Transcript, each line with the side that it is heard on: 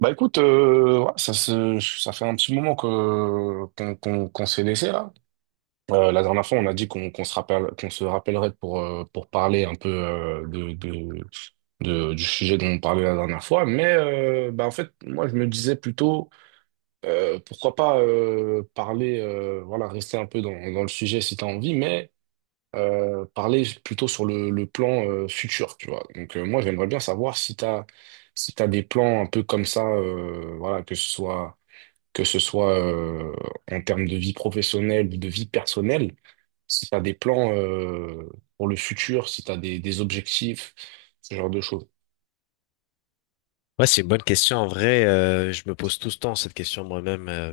right: Bah écoute, ouais, ça fait un petit moment que qu'on qu'on qu'on s'est laissé là. La dernière fois, on a dit qu'on qu'on se rappellerait pour parler un peu du sujet dont on parlait la dernière fois. Mais bah en fait, moi je me disais plutôt pourquoi pas parler, voilà, rester un peu dans le sujet si t'as envie, mais parler plutôt sur le plan futur, tu vois. Donc moi, j'aimerais bien savoir si t'as des plans un peu comme ça, voilà, que ce soit en termes de vie professionnelle ou de vie personnelle, si t'as des plans pour le futur, si t'as des objectifs, ce genre de choses.
left: Ouais, c'est une bonne question. En vrai, je me pose tout ce temps cette question moi-même,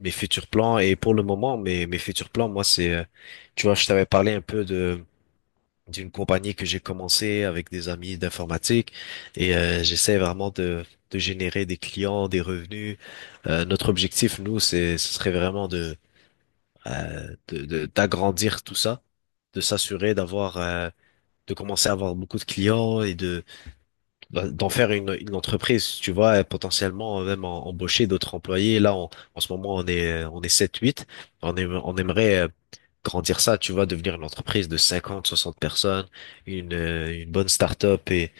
left: mes futurs plans. Et pour le moment, mes futurs plans, moi, c'est, tu vois, je t'avais parlé un peu de d'une compagnie que j'ai commencé avec des amis d'informatique et j'essaie vraiment de générer des clients, des revenus. Notre objectif, nous, c'est, ce serait vraiment de, d'agrandir tout ça, de s'assurer d'avoir, de commencer à avoir beaucoup de clients et de bah, d'en faire une entreprise, tu vois, et potentiellement même embaucher d'autres employés. En ce moment, on est 7 8. On aimerait grandir ça, tu vois, devenir une entreprise de 50 60 personnes, une bonne start-up et,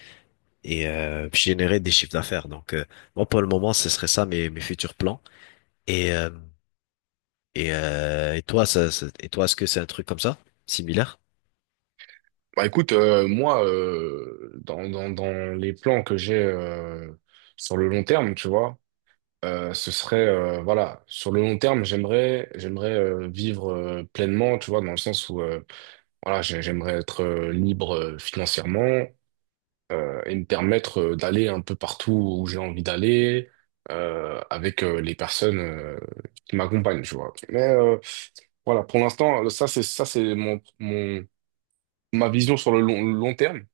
left: et euh, puis générer des chiffres d'affaires. Donc, moi, pour le moment, ce serait ça mes futurs plans. Et, euh, et toi, est-ce que c'est un truc comme ça, similaire?
right: Bah écoute, moi, dans les plans que j'ai sur le long terme, tu vois, ce serait, voilà, sur le long terme, j'aimerais vivre pleinement, tu vois, dans le sens où, voilà, j'aimerais être libre financièrement et me permettre d'aller un peu partout où j'ai envie d'aller avec les personnes qui m'accompagnent, tu vois. Mais voilà, pour l'instant, ça c'est mon, mon ma vision sur le long, long terme.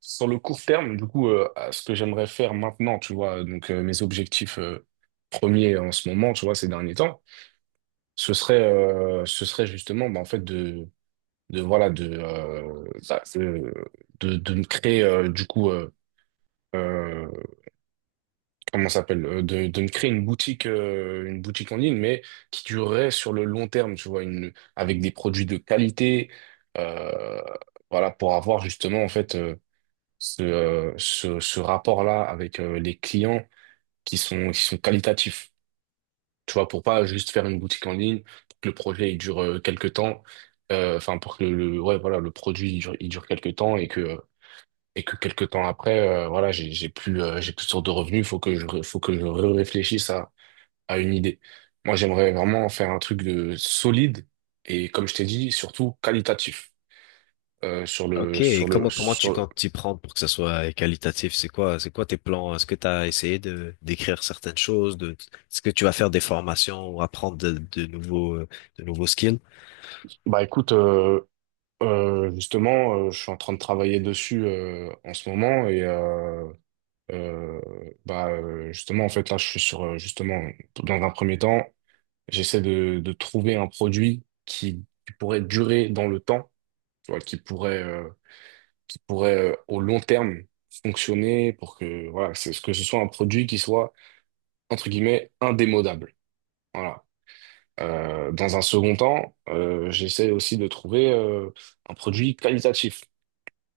right: Sur le court terme, du coup, à ce que j'aimerais faire maintenant, tu vois, donc mes objectifs premiers en ce moment, tu vois, ces derniers temps, ce serait justement, bah, en fait, de voilà, de, bah, de me créer, du coup, euh, comment ça s'appelle, de me créer une boutique en ligne, mais qui durerait sur le long terme, tu vois, avec des produits de qualité, euh, voilà, pour avoir justement, en fait, ce rapport-là avec les clients qui sont qualitatifs. Tu vois, pour pas juste faire une boutique en ligne, pour que le projet il dure quelques temps, enfin pour que ouais, voilà, le produit il dure quelques temps et que quelques temps après, voilà, j'ai plus de source de revenus, faut que je réfléchisse à une idée. Moi, j'aimerais vraiment faire un truc de solide et comme je t'ai dit, surtout qualitatif. euh, sur le
left: Ok, et
right: sur le
left: comment tu
right: sur le-
left: comptes t'y prendre pour que ça soit qualitatif? C'est quoi tes plans? Est-ce que tu as essayé de d'écrire certaines choses? De, est-ce que tu vas faire des formations ou apprendre de nouveaux skills?
right: Bah écoute. Justement, je suis en train de travailler dessus en ce moment, et euh, bah justement en fait là je suis sur, justement dans un premier temps j'essaie de trouver un produit qui pourrait durer dans le temps, tu vois, qui pourrait au long terme fonctionner, pour que voilà, c'est ce que ce soit un produit qui soit entre guillemets indémodable. Voilà. Dans un second temps, j'essaie aussi de trouver un produit qualitatif.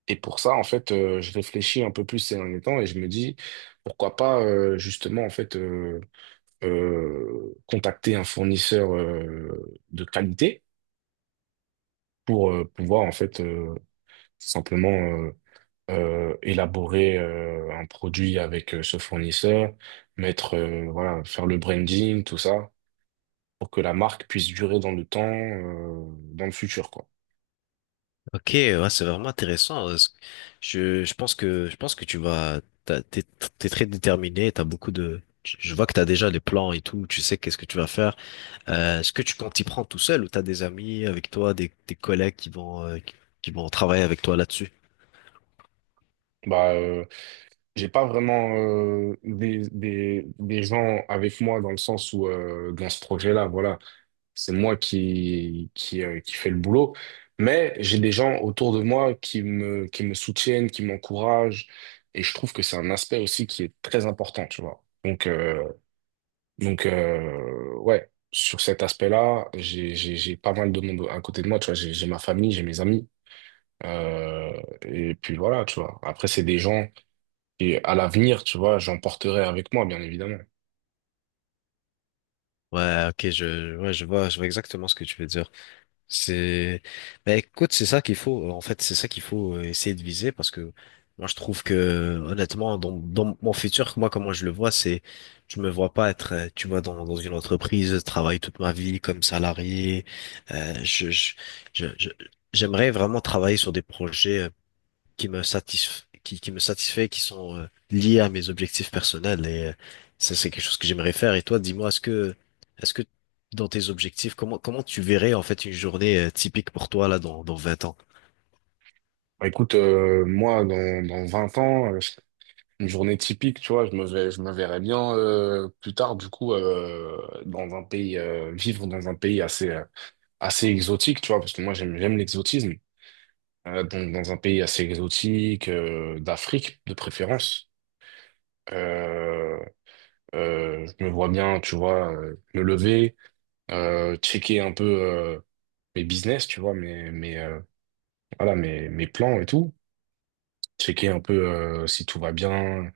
right: Et pour ça, en fait, je réfléchis un peu plus ces derniers temps et je me dis, pourquoi pas justement, en fait, contacter un fournisseur de qualité pour pouvoir, en fait, simplement élaborer un produit avec ce fournisseur, mettre, voilà, faire le branding, tout ça, pour que la marque puisse durer dans le temps, dans le futur, quoi.
left: Ok, ouais, c'est vraiment intéressant. Est-ce que- je pense que tu vas t'as- t'es t'es très déterminé. T'as beaucoup de je vois que t'as déjà les plans et tout. Tu sais qu'est-ce que tu vas faire. Est-ce que tu comptes t'y prendre tout seul ou t'as des amis avec toi, des collègues qui vont qui vont travailler avec toi là-dessus?
right: Bah, j'ai pas vraiment des gens avec moi dans le sens où dans ce projet-là, voilà, c'est moi qui fait le boulot, mais j'ai des gens autour de moi qui me soutiennent, qui m'encouragent, et je trouve que c'est un aspect aussi qui est très important, tu vois. Donc, ouais, sur cet aspect-là, j'ai pas mal de monde à côté de moi, tu vois. J'ai ma famille, j'ai mes amis, euh, et puis voilà, tu vois. Après, c'est des gens et à l'avenir, tu vois, j'emporterai avec moi, bien évidemment.
left: Ouais, ok, ouais, je vois exactement ce que tu veux dire. C'est, bah écoute, c'est ça qu'il faut. En fait, c'est ça qu'il faut essayer de viser parce que moi, je trouve que honnêtement, dans mon futur, moi, comment je le vois, c'est, je me vois pas être, tu vois, dans une entreprise, travailler toute ma vie comme salarié. Euh, je, je, je, je- J'aimerais vraiment travailler sur des projets qui me satisfait, qui sont liés à mes objectifs personnels. Et ça, c'est quelque chose que j'aimerais faire. Et toi, dis-moi, est-ce que dans tes objectifs, comment tu verrais en fait une journée typique pour toi là dans 20 ans?
right: Bah, écoute, moi, dans 20 ans, une journée typique, tu vois, je me verrais bien, plus tard, du coup, dans un pays, vivre dans un pays assez exotique, tu vois, parce que moi, j'aime l'exotisme. Donc, dans un pays assez exotique, d'Afrique, de préférence. Euh, je me vois bien, tu vois, me lever, checker un peu mes business, tu vois, voilà, mes plans et tout. Checker un peu si tout va bien,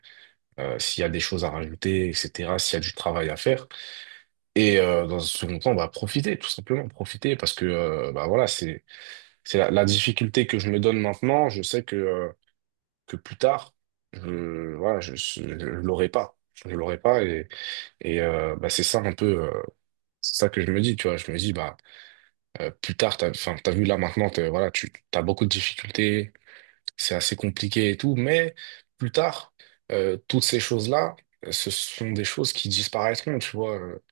right: s'il y a des choses à rajouter, etc., s'il y a du travail à faire. Et dans un second temps, bah, profiter, tout simplement, profiter, parce que bah, voilà, c'est la difficulté que je me donne maintenant. Je sais que plus tard, voilà, je l'aurai pas. Je l'aurai pas. Et, bah, c'est ça un peu. C'est ça que je me dis, tu vois. Je me dis, bah, plus tard, enfin, t'as vu là maintenant, voilà, tu as beaucoup de difficultés, c'est assez compliqué et tout, mais plus tard, toutes ces choses-là, ce sont des choses qui disparaîtront, tu vois,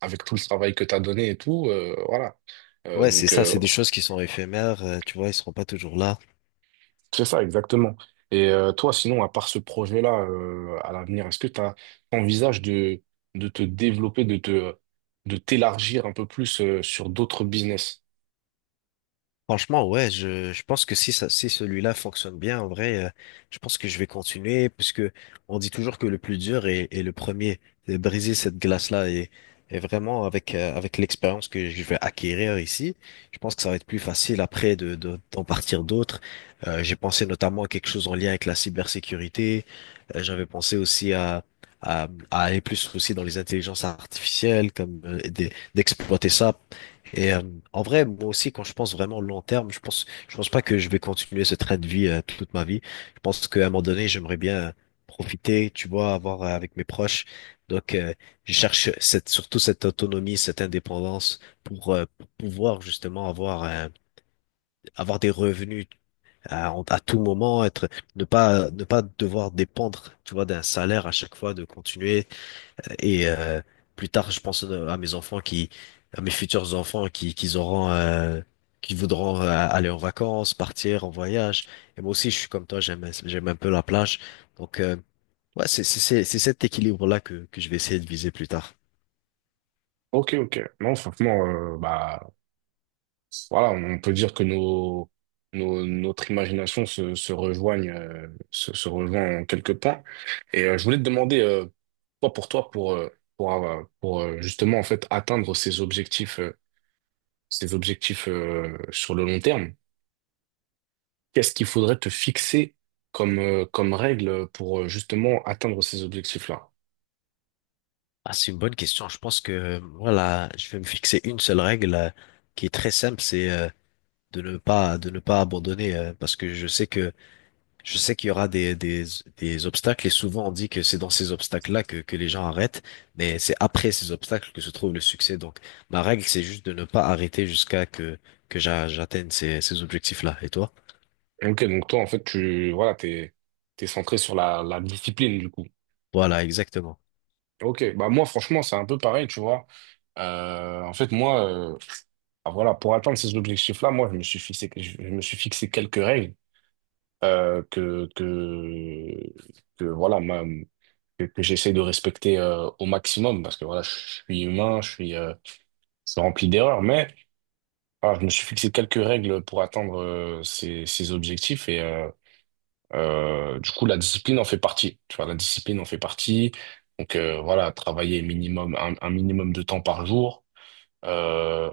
right: avec tout le travail que tu as donné et tout, voilà.
left: Ouais, c'est
right: Donc,
left: ça, c'est des choses qui sont éphémères, tu vois, ils seront pas toujours là.
right: c'est ça, exactement. Et toi, sinon, à part ce projet-là, à l'avenir, est-ce que tu envisages de, te développer, de t'élargir un peu plus sur d'autres business?
left: Franchement, ouais, je pense que si celui-là fonctionne bien, en vrai, je pense que je vais continuer parce que on dit toujours que le plus dur est le premier. Et briser cette glace-là et vraiment avec, avec l'expérience que je vais acquérir ici, je pense que ça va être plus facile après de, d'en partir d'autres. J'ai pensé notamment à quelque chose en lien avec la cybersécurité. J'avais pensé aussi à, à aller plus aussi dans les intelligences artificielles, comme d'exploiter ça et en vrai, moi aussi, quand je pense vraiment long terme, je pense pas que je vais continuer ce train de vie toute ma vie. Je pense qu'à un moment donné, j'aimerais bien profiter, tu vois, avoir avec mes proches. Donc, je cherche cette, surtout cette autonomie, cette indépendance pour pouvoir justement avoir, avoir des revenus à tout moment, être, ne pas devoir dépendre, tu vois, d'un salaire à chaque fois, de continuer et plus tard, je pense à mes futurs enfants qu'ils auront, qui voudront aller en vacances, partir en voyage. Et moi aussi, je suis comme toi, j'aime un peu la plage. Donc, ouais, c'est cet équilibre-là que je vais essayer de viser plus tard.
right: Ok, ok. Non, franchement, bah, voilà, on peut dire que notre imagination se rejoint en quelques points. Et je voulais te demander, toi, pour toi, pour justement en fait atteindre ces objectifs sur le long terme, qu'est-ce qu'il faudrait te fixer comme règle pour justement atteindre ces objectifs-là?
left: Ah, c'est une bonne question. Je pense que, voilà, je vais me fixer une seule règle qui est très simple, c'est de ne pas abandonner, parce que je sais que je sais qu'il y aura des, des obstacles et souvent on dit que c'est dans ces obstacles-là que les gens arrêtent, mais c'est après ces obstacles que se trouve le succès. Donc ma règle, c'est juste de ne pas arrêter jusqu'à que j'atteigne ces, ces objectifs-là. Et toi?
right: Ok, donc toi, en fait, voilà, t'es centré sur la discipline, du coup.
left: Voilà, exactement.
right: Ok, bah moi franchement c'est un peu pareil, tu vois. En fait moi, euh, ah, voilà, pour atteindre ces objectifs-là, moi je me suis fixé quelques règles euh, que, que que voilà ma- que j'essaie de respecter au maximum parce que voilà je suis humain, je suis rempli d'erreurs, mais voilà, je me suis fixé quelques règles pour atteindre ces objectifs et du coup la discipline en fait partie. Tu vois, la discipline en fait partie. Donc voilà, travailler minimum un minimum de temps par jour. Euh,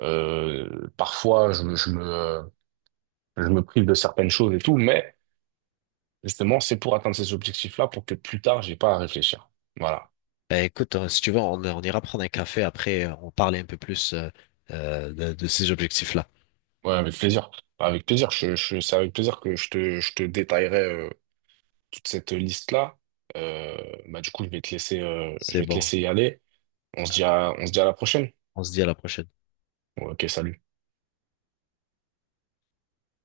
right: Parfois, je me prive de certaines choses et tout, mais justement, c'est pour atteindre ces objectifs-là pour que plus tard, j'ai pas à réfléchir. Voilà.
left: Eh, écoute, hein, si tu veux, on ira prendre un café après, on parle un peu plus de ces objectifs-là.
right: Ouais, avec plaisir. Enfin, avec plaisir. C'est avec plaisir que je te détaillerai euh, toute cette liste-là. Euh, Bah, du coup, je
left: C'est
right: vais te
left: bon,
right: laisser y aller. On se dit à la prochaine.
left: on se dit à la prochaine.
right: Ouais, ok, salut.